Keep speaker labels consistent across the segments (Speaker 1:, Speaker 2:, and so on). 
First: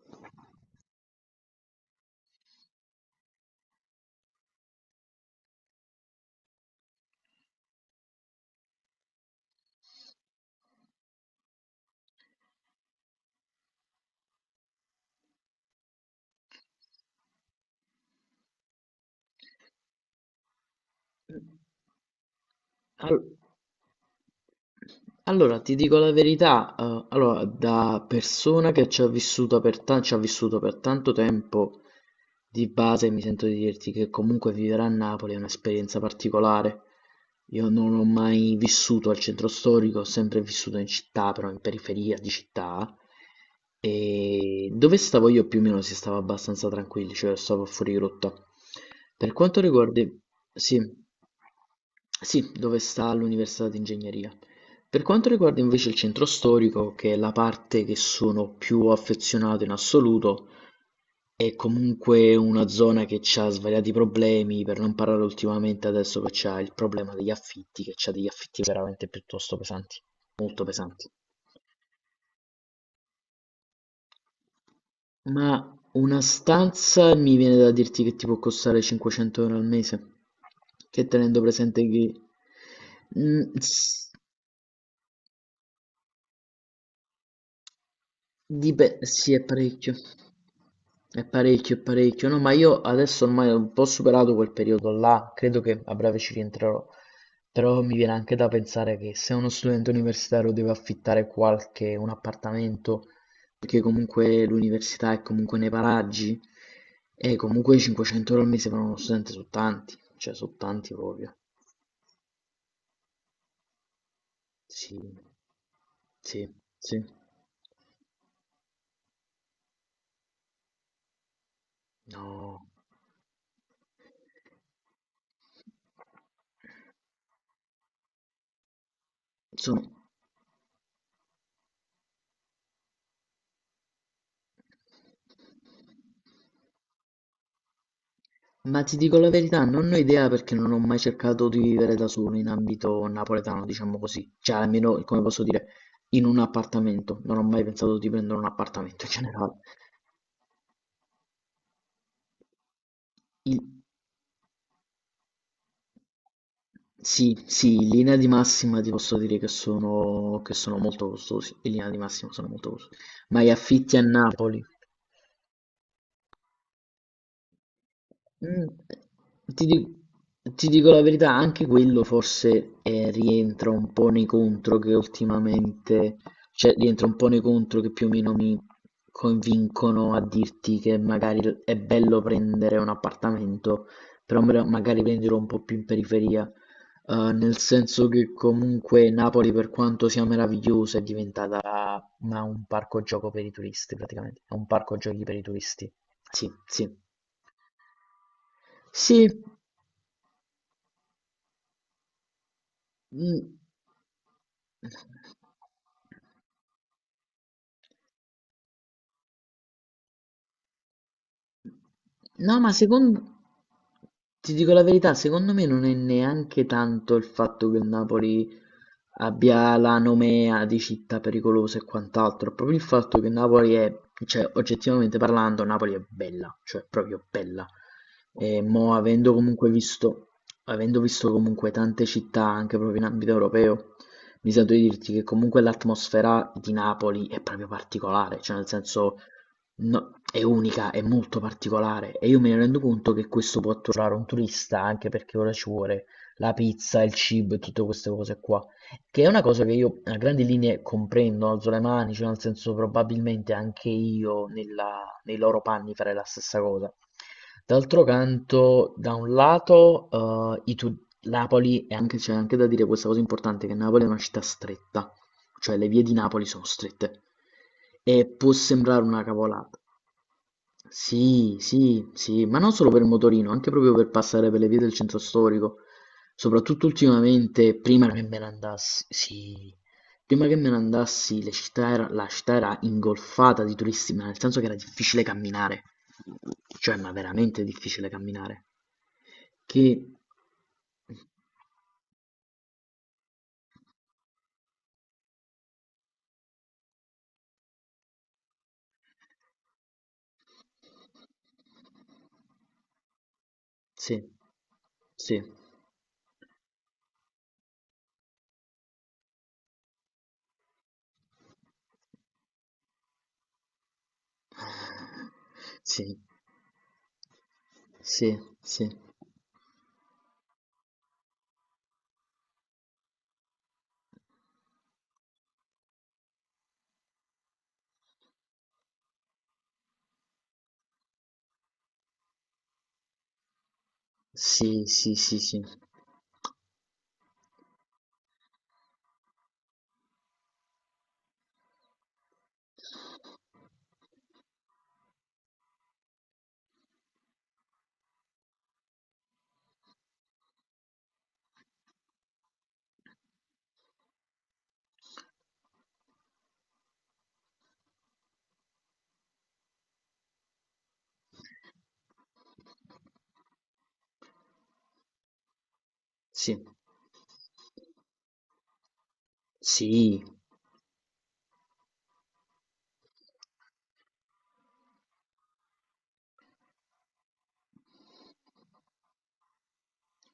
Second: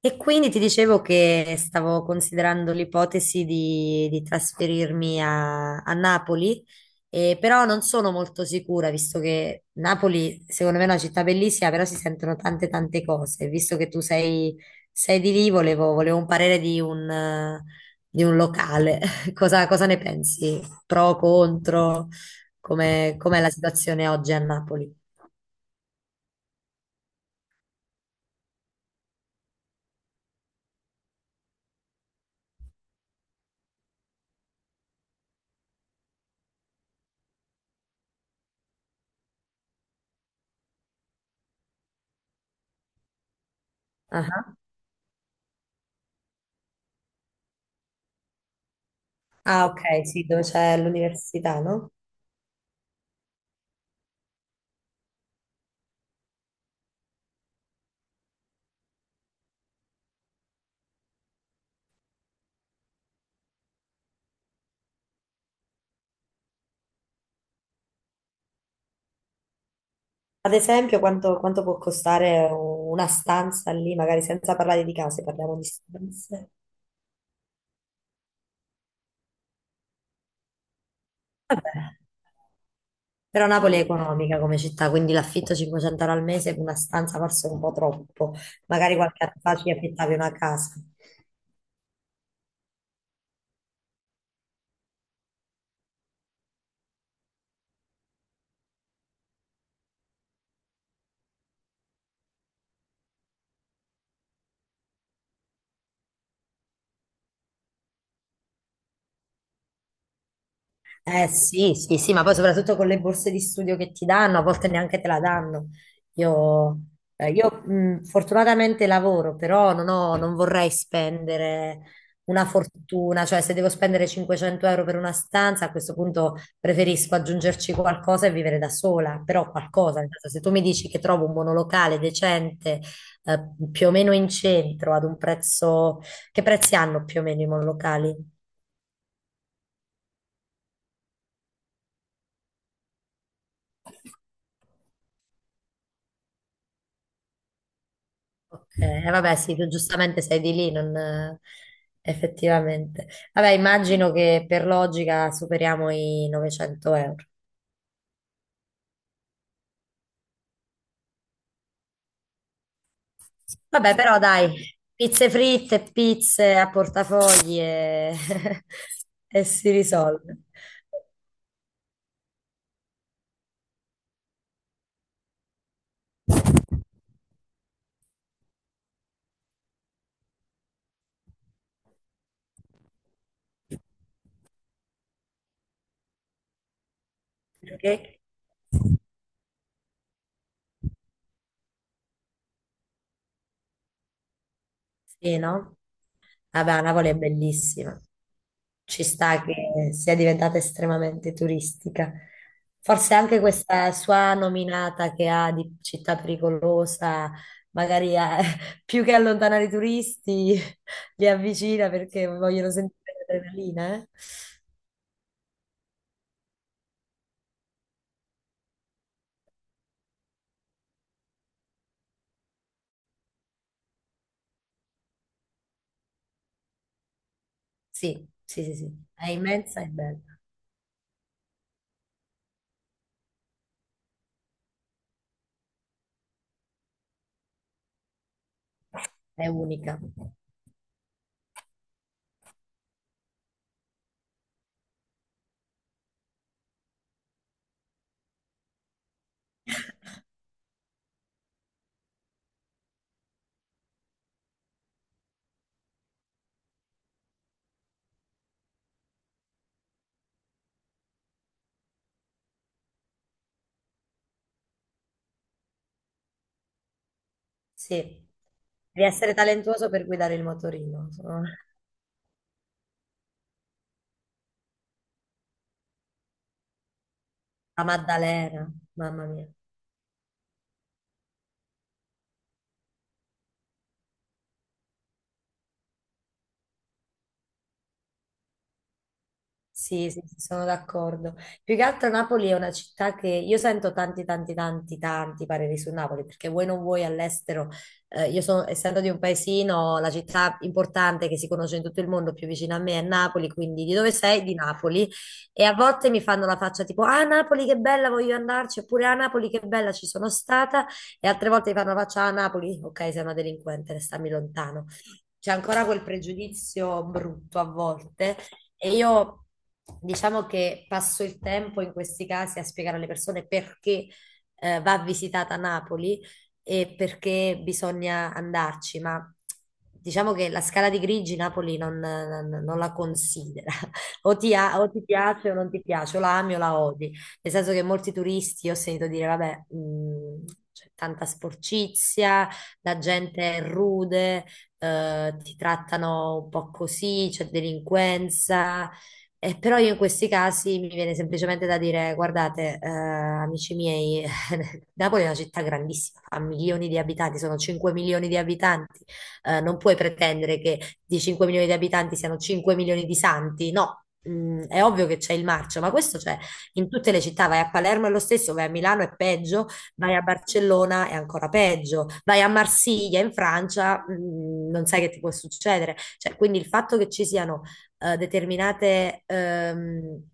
Speaker 1: E quindi ti dicevo che stavo considerando l'ipotesi di trasferirmi a Napoli, però non sono molto sicura, visto che Napoli, secondo me, è una città bellissima, però si sentono tante tante cose. Visto che tu sei di lì, volevo un parere di di un locale. Cosa ne pensi? Pro, contro?
Speaker 2: Al
Speaker 1: Com'è la situazione oggi a Napoli?
Speaker 2: allora, ti dico la verità, allora, da persona che ci ha vissuto per tanto tempo, di base mi sento di dirti che comunque vivere a Napoli è un'esperienza particolare. Io non ho mai vissuto al centro storico, ho sempre vissuto in città, però in periferia di città.
Speaker 1: Ah,
Speaker 2: E dove stavo io più o meno si stava abbastanza tranquilli, cioè stavo fuori rotta. Per quanto
Speaker 1: ah,
Speaker 2: riguarda.
Speaker 1: ok, sì, dove c'è
Speaker 2: Sì,
Speaker 1: l'università, no?
Speaker 2: sì, dove sta l'università di ingegneria. Per quanto riguarda invece il centro storico, che è la parte che sono più affezionato in assoluto, è comunque una zona che ha svariati problemi, per non parlare ultimamente adesso che c'ha il problema degli affitti, che c'ha degli affitti veramente piuttosto pesanti,
Speaker 1: Ad
Speaker 2: molto
Speaker 1: esempio,
Speaker 2: pesanti.
Speaker 1: quanto può costare una stanza lì, magari senza parlare di case, parliamo di
Speaker 2: Ma una
Speaker 1: stanze.
Speaker 2: stanza mi viene da dirti che ti può costare 500 euro al mese, che tenendo presente che.
Speaker 1: Però
Speaker 2: Mm,
Speaker 1: Napoli è
Speaker 2: s-
Speaker 1: economica come città, quindi l'affitto 500 euro al mese per una stanza forse è un po' troppo.
Speaker 2: Di
Speaker 1: Magari
Speaker 2: beh,
Speaker 1: qualche
Speaker 2: sì,
Speaker 1: anno
Speaker 2: è
Speaker 1: fa ci
Speaker 2: parecchio.
Speaker 1: affittavi una casa.
Speaker 2: È parecchio, è parecchio. No, ma io adesso ormai ho un po' superato quel periodo là, credo che a breve ci rientrerò. Però mi viene anche da pensare che se uno studente universitario deve affittare un appartamento, perché comunque l'università è comunque nei paraggi, e comunque 500 euro al mese per uno studente sono tanti, cioè sono tanti
Speaker 1: Eh
Speaker 2: proprio.
Speaker 1: sì, sì, sì, ma poi soprattutto con le borse di studio che ti danno, a volte
Speaker 2: Sì,
Speaker 1: neanche te la danno.
Speaker 2: sì,
Speaker 1: Io,
Speaker 2: sì.
Speaker 1: Fortunatamente lavoro, però non vorrei spendere una
Speaker 2: No,
Speaker 1: fortuna, cioè se devo spendere 500 euro per una stanza, a questo punto preferisco aggiungerci qualcosa e vivere da sola, però qualcosa,
Speaker 2: sono,
Speaker 1: nel senso, se tu mi dici che trovo un monolocale decente, eh, più o meno in centro, ad un prezzo... Che prezzi hanno più o meno i monolocali?
Speaker 2: Ma ti dico la verità, non ho idea perché non ho mai cercato di vivere da solo in ambito napoletano, diciamo così. Cioè, almeno, come posso dire, in un appartamento. Non ho mai pensato di prendere un
Speaker 1: Ok,
Speaker 2: appartamento in
Speaker 1: vabbè, sì,
Speaker 2: generale.
Speaker 1: tu giustamente sei di lì, non... effettivamente. Vabbè,
Speaker 2: In-
Speaker 1: immagino che per logica superiamo i 900 euro.
Speaker 2: Sì, sì, in linea di massima ti posso dire che sono molto costosi. In linea di massima sono molto costosi. Ma gli
Speaker 1: Vabbè,
Speaker 2: affitti a
Speaker 1: però dai,
Speaker 2: Napoli.
Speaker 1: pizze fritte, pizze a portafogli e,
Speaker 2: Mh,
Speaker 1: e
Speaker 2: ti
Speaker 1: si
Speaker 2: di
Speaker 1: risolve.
Speaker 2: ti dico la verità, anche quello forse, rientra un po' nei contro che ultimamente cioè rientra un po' nei contro che più o meno mi convincono a dirti che magari l è bello prendere un appartamento, però mra magari prenderlo un po' più in periferia. Nel senso
Speaker 1: Perché?
Speaker 2: che comunque Napoli per quanto sia meravigliosa è diventata una un parco gioco per i turisti praticamente, è un parco giochi per
Speaker 1: Sì,
Speaker 2: i
Speaker 1: no?
Speaker 2: turisti. Sì,
Speaker 1: Vabbè,
Speaker 2: sì.
Speaker 1: Napoli è bellissima. Ci
Speaker 2: Sì.
Speaker 1: sta che sia diventata estremamente turistica. Forse anche
Speaker 2: Mm.
Speaker 1: questa sua nominata che ha di città pericolosa, magari più che allontanare i turisti, li avvicina perché
Speaker 2: No,
Speaker 1: vogliono
Speaker 2: ma
Speaker 1: sentire
Speaker 2: secondo.
Speaker 1: l'adrenalina, eh?
Speaker 2: Ti dico la verità, secondo me non è neanche tanto il fatto che il Napoli abbia la nomea di città pericolosa e quant'altro, è proprio il fatto che Napoli è, cioè oggettivamente parlando, Napoli è bella, cioè proprio bella.
Speaker 1: Sì,
Speaker 2: E
Speaker 1: sì, sì,
Speaker 2: mo
Speaker 1: sì. È immensa e bella,
Speaker 2: avendo visto comunque tante città anche proprio in ambito europeo, mi sento di dirti che comunque l'atmosfera di Napoli è proprio particolare, cioè nel senso
Speaker 1: è unica.
Speaker 2: è unica, è molto particolare e io me ne rendo conto che questo può atturare un turista anche perché ora ci vuole la pizza, il cibo e tutte queste cose qua. Che è una cosa che io a grandi linee comprendo, alzo le mani, cioè nel senso probabilmente anche io nei loro panni farei la stessa cosa. D'altro canto, da un lato, Napoli, e anche c'è anche da dire questa cosa importante, che Napoli è una città stretta, cioè le vie di Napoli sono strette.
Speaker 1: Sì,
Speaker 2: E può sembrare
Speaker 1: devi
Speaker 2: una
Speaker 1: essere
Speaker 2: cavolata.
Speaker 1: talentuoso per guidare il motorino.
Speaker 2: Sì, sì, sì, ma non solo per il motorino, anche proprio per passare per le vie del centro storico. Soprattutto ultimamente,
Speaker 1: La
Speaker 2: prima che me ne
Speaker 1: Maddalena,
Speaker 2: andassi,
Speaker 1: mamma mia.
Speaker 2: sì, prima che me ne andassi, la città era ingolfata di turisti, ma nel senso che era difficile camminare, cioè, ma veramente difficile camminare. Che
Speaker 1: Sì, sì, sì, sono d'accordo. Più che altro Napoli è una città che io sento tanti, tanti, tanti, tanti pareri su Napoli, perché voi non vuoi all'estero, essendo di un paesino, la città importante che si conosce in tutto il mondo più vicina a me è Napoli, quindi di dove
Speaker 2: Sì,
Speaker 1: sei? Di Napoli.
Speaker 2: sì,
Speaker 1: E a volte mi fanno la faccia tipo, ah Napoli che bella, voglio andarci, oppure ah Napoli che bella, ci sono stata, e altre volte mi fanno la faccia, ah Napoli, ok, sei una delinquente, stammi lontano. C'è ancora quel
Speaker 2: sì,
Speaker 1: pregiudizio brutto a
Speaker 2: sì,
Speaker 1: volte
Speaker 2: sì,
Speaker 1: e io diciamo che passo il tempo in questi casi a spiegare alle persone perché va visitata Napoli e perché bisogna andarci, ma diciamo che la scala di grigi Napoli non la considera.
Speaker 2: sì,
Speaker 1: O ti
Speaker 2: sì, sì,
Speaker 1: piace o non ti piace, o la ami o la odi. Nel senso che molti turisti ho sentito dire, vabbè, c'è tanta sporcizia, la gente è rude, ti trattano un po' così, c'è delinquenza. Però io in questi casi mi viene semplicemente da dire, guardate, amici miei, Napoli è una città grandissima, ha milioni di abitanti, sono 5 milioni di abitanti, non puoi pretendere che di 5 milioni di abitanti siano 5 milioni di santi, no. Mm, è ovvio che c'è il marcio, ma questo c'è
Speaker 2: sì,
Speaker 1: in tutte le città, vai a Palermo è lo stesso, vai a Milano è peggio, vai
Speaker 2: sì,
Speaker 1: a
Speaker 2: sì,
Speaker 1: Barcellona è ancora peggio, vai a Marsiglia in Francia, non sai che ti può succedere. Cioè, quindi il fatto che ci siano determinate,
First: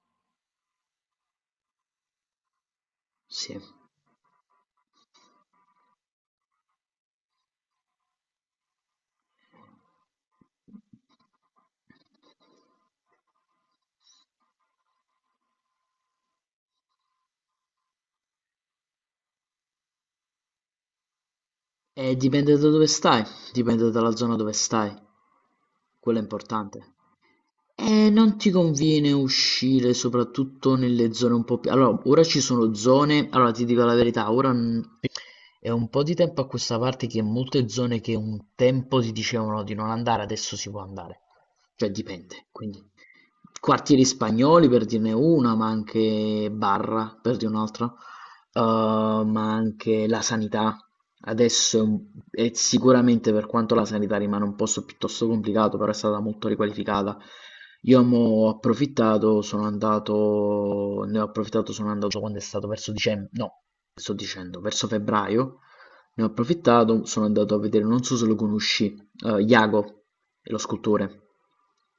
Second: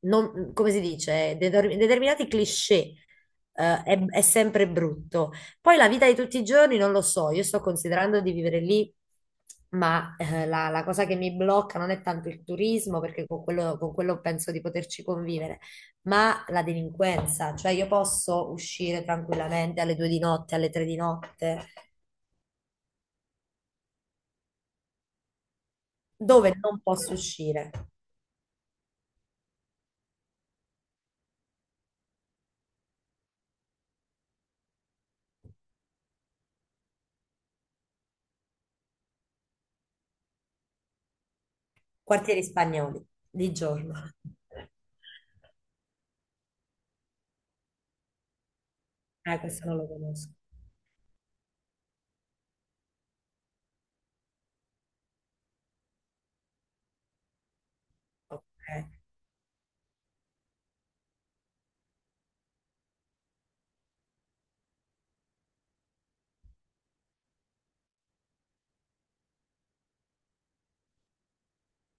Speaker 1: non- come si dice, Deter- determinati cliché.
Speaker 2: sì.
Speaker 1: È sempre brutto. Poi la vita di tutti i giorni non lo so, io sto considerando di vivere lì, ma la cosa che mi blocca non è tanto il turismo, perché con quello penso di poterci convivere, ma la delinquenza, cioè io posso uscire tranquillamente alle due di notte, alle tre di notte,
Speaker 2: E dipende da dove stai, dipende dalla zona dove stai, quello è
Speaker 1: dove non
Speaker 2: importante.
Speaker 1: posso uscire?
Speaker 2: Non ti conviene uscire soprattutto nelle zone un po' più. Allora, ora ci sono zone, allora ti dico la verità, ora è un po' di tempo a questa parte che molte zone che un tempo si dicevano di non andare, adesso si può andare. Cioè
Speaker 1: Quartieri
Speaker 2: dipende, quindi
Speaker 1: spagnoli, di giorno.
Speaker 2: quartieri spagnoli per dirne una, ma anche Barra per dire un'altra,
Speaker 1: Ah,
Speaker 2: ma
Speaker 1: questo non lo
Speaker 2: anche la
Speaker 1: conosco.
Speaker 2: sanità. Adesso è sicuramente per quanto la sanità rimane un posto piuttosto complicato, però è stata molto riqualificata. Io mo
Speaker 1: Ok.
Speaker 2: ho approfittato, sono andato, ne ho approfittato, sono andato quando è stato verso dicembre, no, sto dicendo, verso febbraio, ne ho approfittato, sono andato a vedere, non so se lo conosci, Iago, è lo scultore.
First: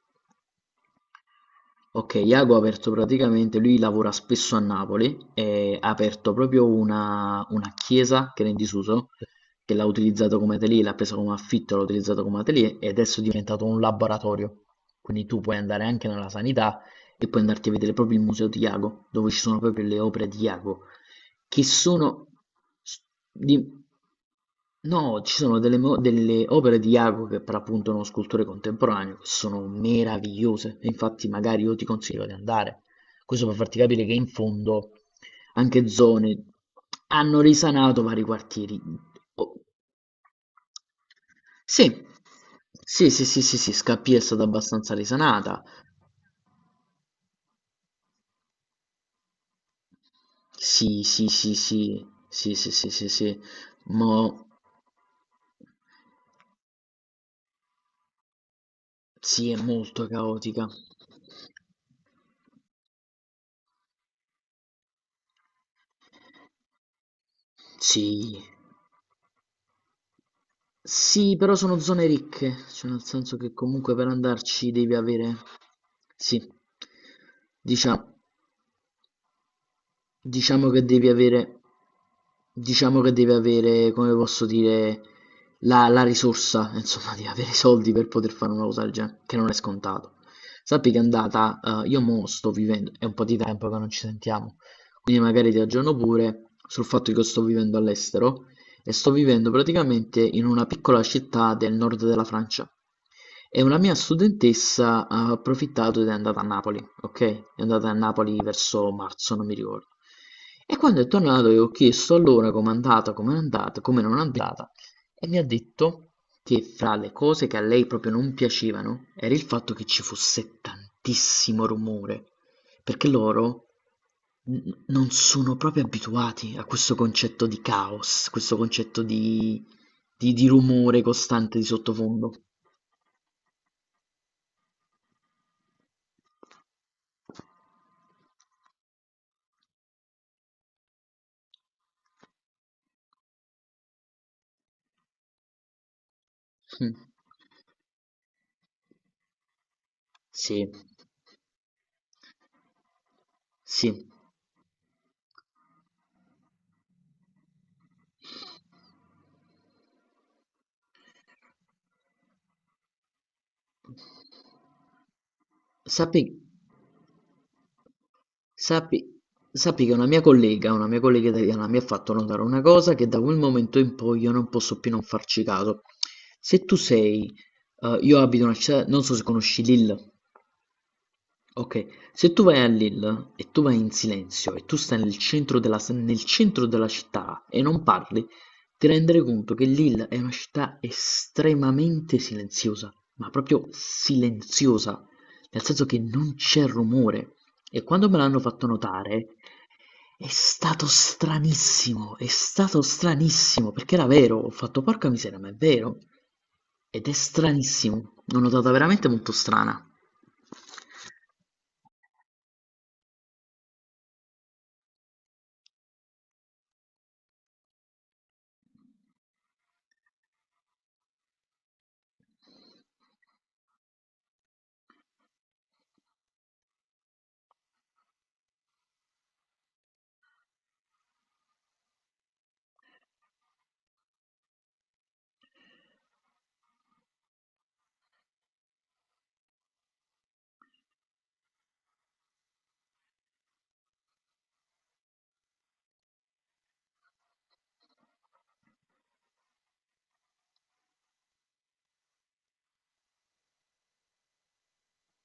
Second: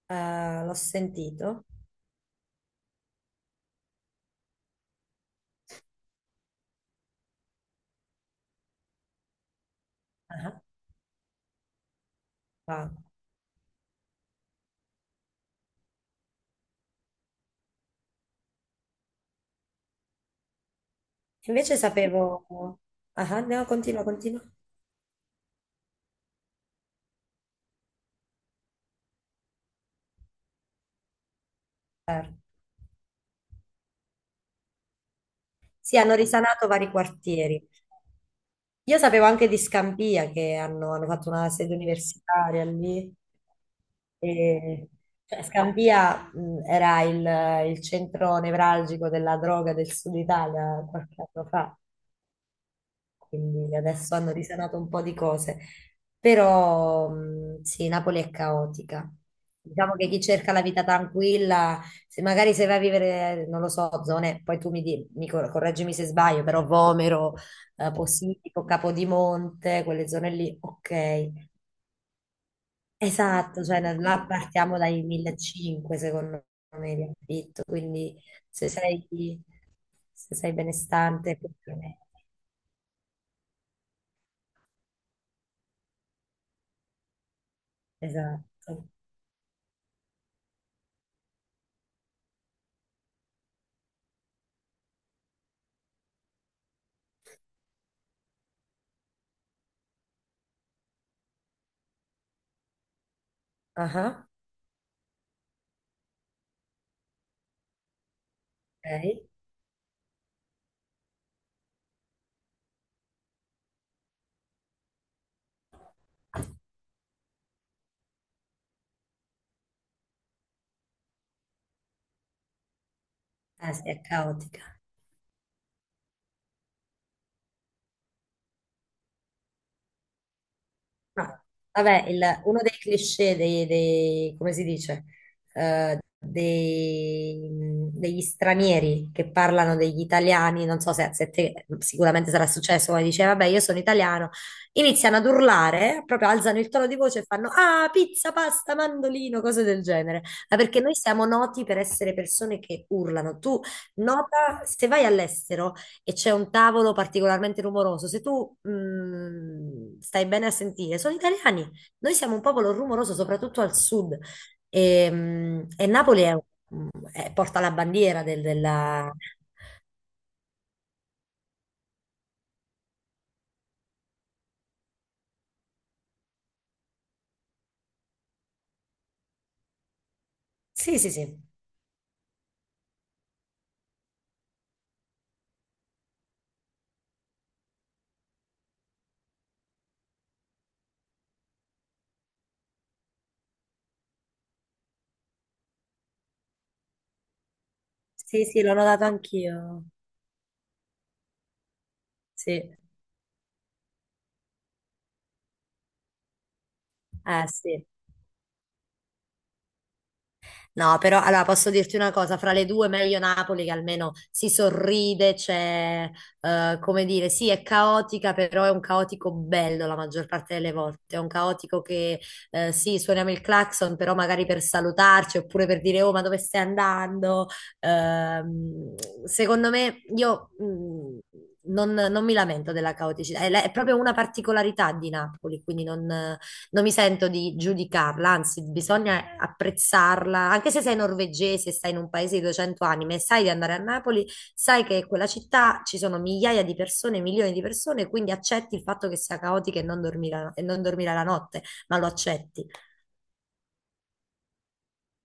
Speaker 1: L'ho sentito.
Speaker 2: Ok, Iago ha aperto praticamente, lui lavora spesso a Napoli e ha aperto proprio una chiesa che era in disuso, che l'ha utilizzato come
Speaker 1: Ah,
Speaker 2: atelier, l'ha presa come affitto, l'ha utilizzato come atelier e
Speaker 1: ah.
Speaker 2: adesso è diventato un laboratorio. Quindi tu puoi andare anche nella sanità e puoi andarti a vedere proprio il museo di Iago, dove ci sono proprio le opere di Iago, che
Speaker 1: Invece
Speaker 2: sono.
Speaker 1: sapevo... Ah, ah,
Speaker 2: di-
Speaker 1: no, continua, continua.
Speaker 2: No, ci sono delle opere di Jacopo che per appunto è uno scultore contemporaneo che sono meravigliose. E infatti, magari io ti
Speaker 1: Eh,
Speaker 2: consiglio di andare. Questo per farti capire che in fondo anche
Speaker 1: Sì, hanno
Speaker 2: zone
Speaker 1: risanato vari
Speaker 2: hanno
Speaker 1: quartieri.
Speaker 2: risanato vari quartieri.
Speaker 1: Io sapevo anche
Speaker 2: Oh,
Speaker 1: di Scampia che hanno fatto una sede
Speaker 2: Sì,
Speaker 1: universitaria
Speaker 2: sì,
Speaker 1: lì.
Speaker 2: sì, sì, sì, sì, Scappia è stata
Speaker 1: E,
Speaker 2: abbastanza
Speaker 1: cioè,
Speaker 2: risanata.
Speaker 1: Scampia, era il centro nevralgico della droga del sud Italia
Speaker 2: Sì,
Speaker 1: qualche
Speaker 2: sì,
Speaker 1: anno
Speaker 2: sì,
Speaker 1: fa,
Speaker 2: sì, sì, sì, sì, sì, sì,
Speaker 1: quindi adesso hanno
Speaker 2: mo
Speaker 1: risanato un po' di cose. Però sì, Napoli è caotica.
Speaker 2: sì, è
Speaker 1: Diciamo
Speaker 2: molto
Speaker 1: che chi cerca la
Speaker 2: caotica.
Speaker 1: vita tranquilla, se magari se vai a vivere, non lo so, zone, poi tu mi, di- mi cor- correggimi se sbaglio, però Vomero,
Speaker 2: Sì,
Speaker 1: Posillipo, Capodimonte, quelle zone lì,
Speaker 2: Sì,
Speaker 1: ok.
Speaker 2: però sono zone ricche, cioè nel senso che
Speaker 1: Esatto, cioè da
Speaker 2: comunque per
Speaker 1: là
Speaker 2: andarci
Speaker 1: partiamo
Speaker 2: devi
Speaker 1: dai
Speaker 2: avere,
Speaker 1: 1500
Speaker 2: sì,
Speaker 1: secondo me di affitto, quindi
Speaker 2: diciamo,
Speaker 1: se sei, se sei
Speaker 2: Diciamo che devi
Speaker 1: benestante, più
Speaker 2: avere
Speaker 1: o meno.
Speaker 2: diciamo che devi avere, come posso dire, la risorsa, insomma devi avere i soldi per poter fare una cosa
Speaker 1: Esatto.
Speaker 2: del genere, che non è scontato. Sappi che è andata, io mo' sto vivendo è un po' di tempo che non ci sentiamo, quindi magari ti aggiorno pure sul fatto che io sto vivendo all'estero e sto vivendo praticamente in una piccola città del nord della Francia. E una mia
Speaker 1: Ah.
Speaker 2: studentessa ha approfittato ed è andata a Napoli, okay? È andata a Napoli verso
Speaker 1: Ok?
Speaker 2: marzo, non mi ricordo. E quando è tornato io ho chiesto allora com'è andata, come non è andata e mi ha detto che fra le cose che a lei proprio non piacevano era il fatto che ci fosse tantissimo rumore, perché loro
Speaker 1: Sì, è caotica.
Speaker 2: non sono proprio abituati a questo concetto di caos, questo concetto di, rumore
Speaker 1: No.
Speaker 2: costante di
Speaker 1: Vabbè,
Speaker 2: sottofondo.
Speaker 1: uno dei cliché come si dice, Eh, dei- degli stranieri che parlano degli italiani, non so se te sicuramente sarà successo, come dice, vabbè, io sono italiano, iniziano ad urlare, proprio alzano il tono
Speaker 2: Mh.
Speaker 1: di voce e fanno, ah, pizza, pasta, mandolino, cose del genere. Ma
Speaker 2: Sì,
Speaker 1: perché noi siamo noti per essere persone che urlano. Tu
Speaker 2: sì.
Speaker 1: nota, se vai all'estero, e c'è un tavolo particolarmente rumoroso, se tu stai bene a sentire, sono italiani. Noi siamo un popolo rumoroso, soprattutto al sud. E, mh, e
Speaker 2: Sappi
Speaker 1: Napoli è- Porta la bandiera della...
Speaker 2: sappi sappi che una mia collega italiana mi ha fatto notare una cosa che da quel momento in poi io non posso più non farci caso. Se tu sei, io abito in una città non so se conosci Lille.
Speaker 1: Sì, sì, sì.
Speaker 2: Okay, se tu vai a Lille e tu vai in silenzio e tu stai nel centro della città e non parli, ti renderai conto che Lille è una città estremamente silenziosa, ma proprio silenziosa, nel senso che non c'è rumore. E quando me l'hanno
Speaker 1: Sì, sì,
Speaker 2: fatto
Speaker 1: l'ho notato
Speaker 2: notare
Speaker 1: anch'io.
Speaker 2: è
Speaker 1: Sì.
Speaker 2: stato stranissimo, perché era vero, ho fatto porca miseria, ma è vero. Ed è
Speaker 1: Sì.
Speaker 2: stranissimo, l'ho notata veramente molto strana.
Speaker 1: No, però allora posso dirti una cosa, fra le due meglio Napoli che almeno si sorride, c'è, come dire, sì, è caotica, però è un caotico bello la maggior parte delle volte, è un caotico che sì, suoniamo il clacson, però magari per salutarci oppure per dire oh, ma dove stai andando? Ehm, secondo me io non mi lamento della caoticità, è proprio una particolarità di Napoli, quindi non mi sento di giudicarla, anzi, bisogna apprezzarla, anche se sei norvegese, stai in un paese di 200 anime, e sai di andare a Napoli, sai che in quella città ci sono migliaia di persone, milioni di persone, quindi accetti il fatto che sia caotica e non dormire la- e non dormire la notte, ma lo accetti.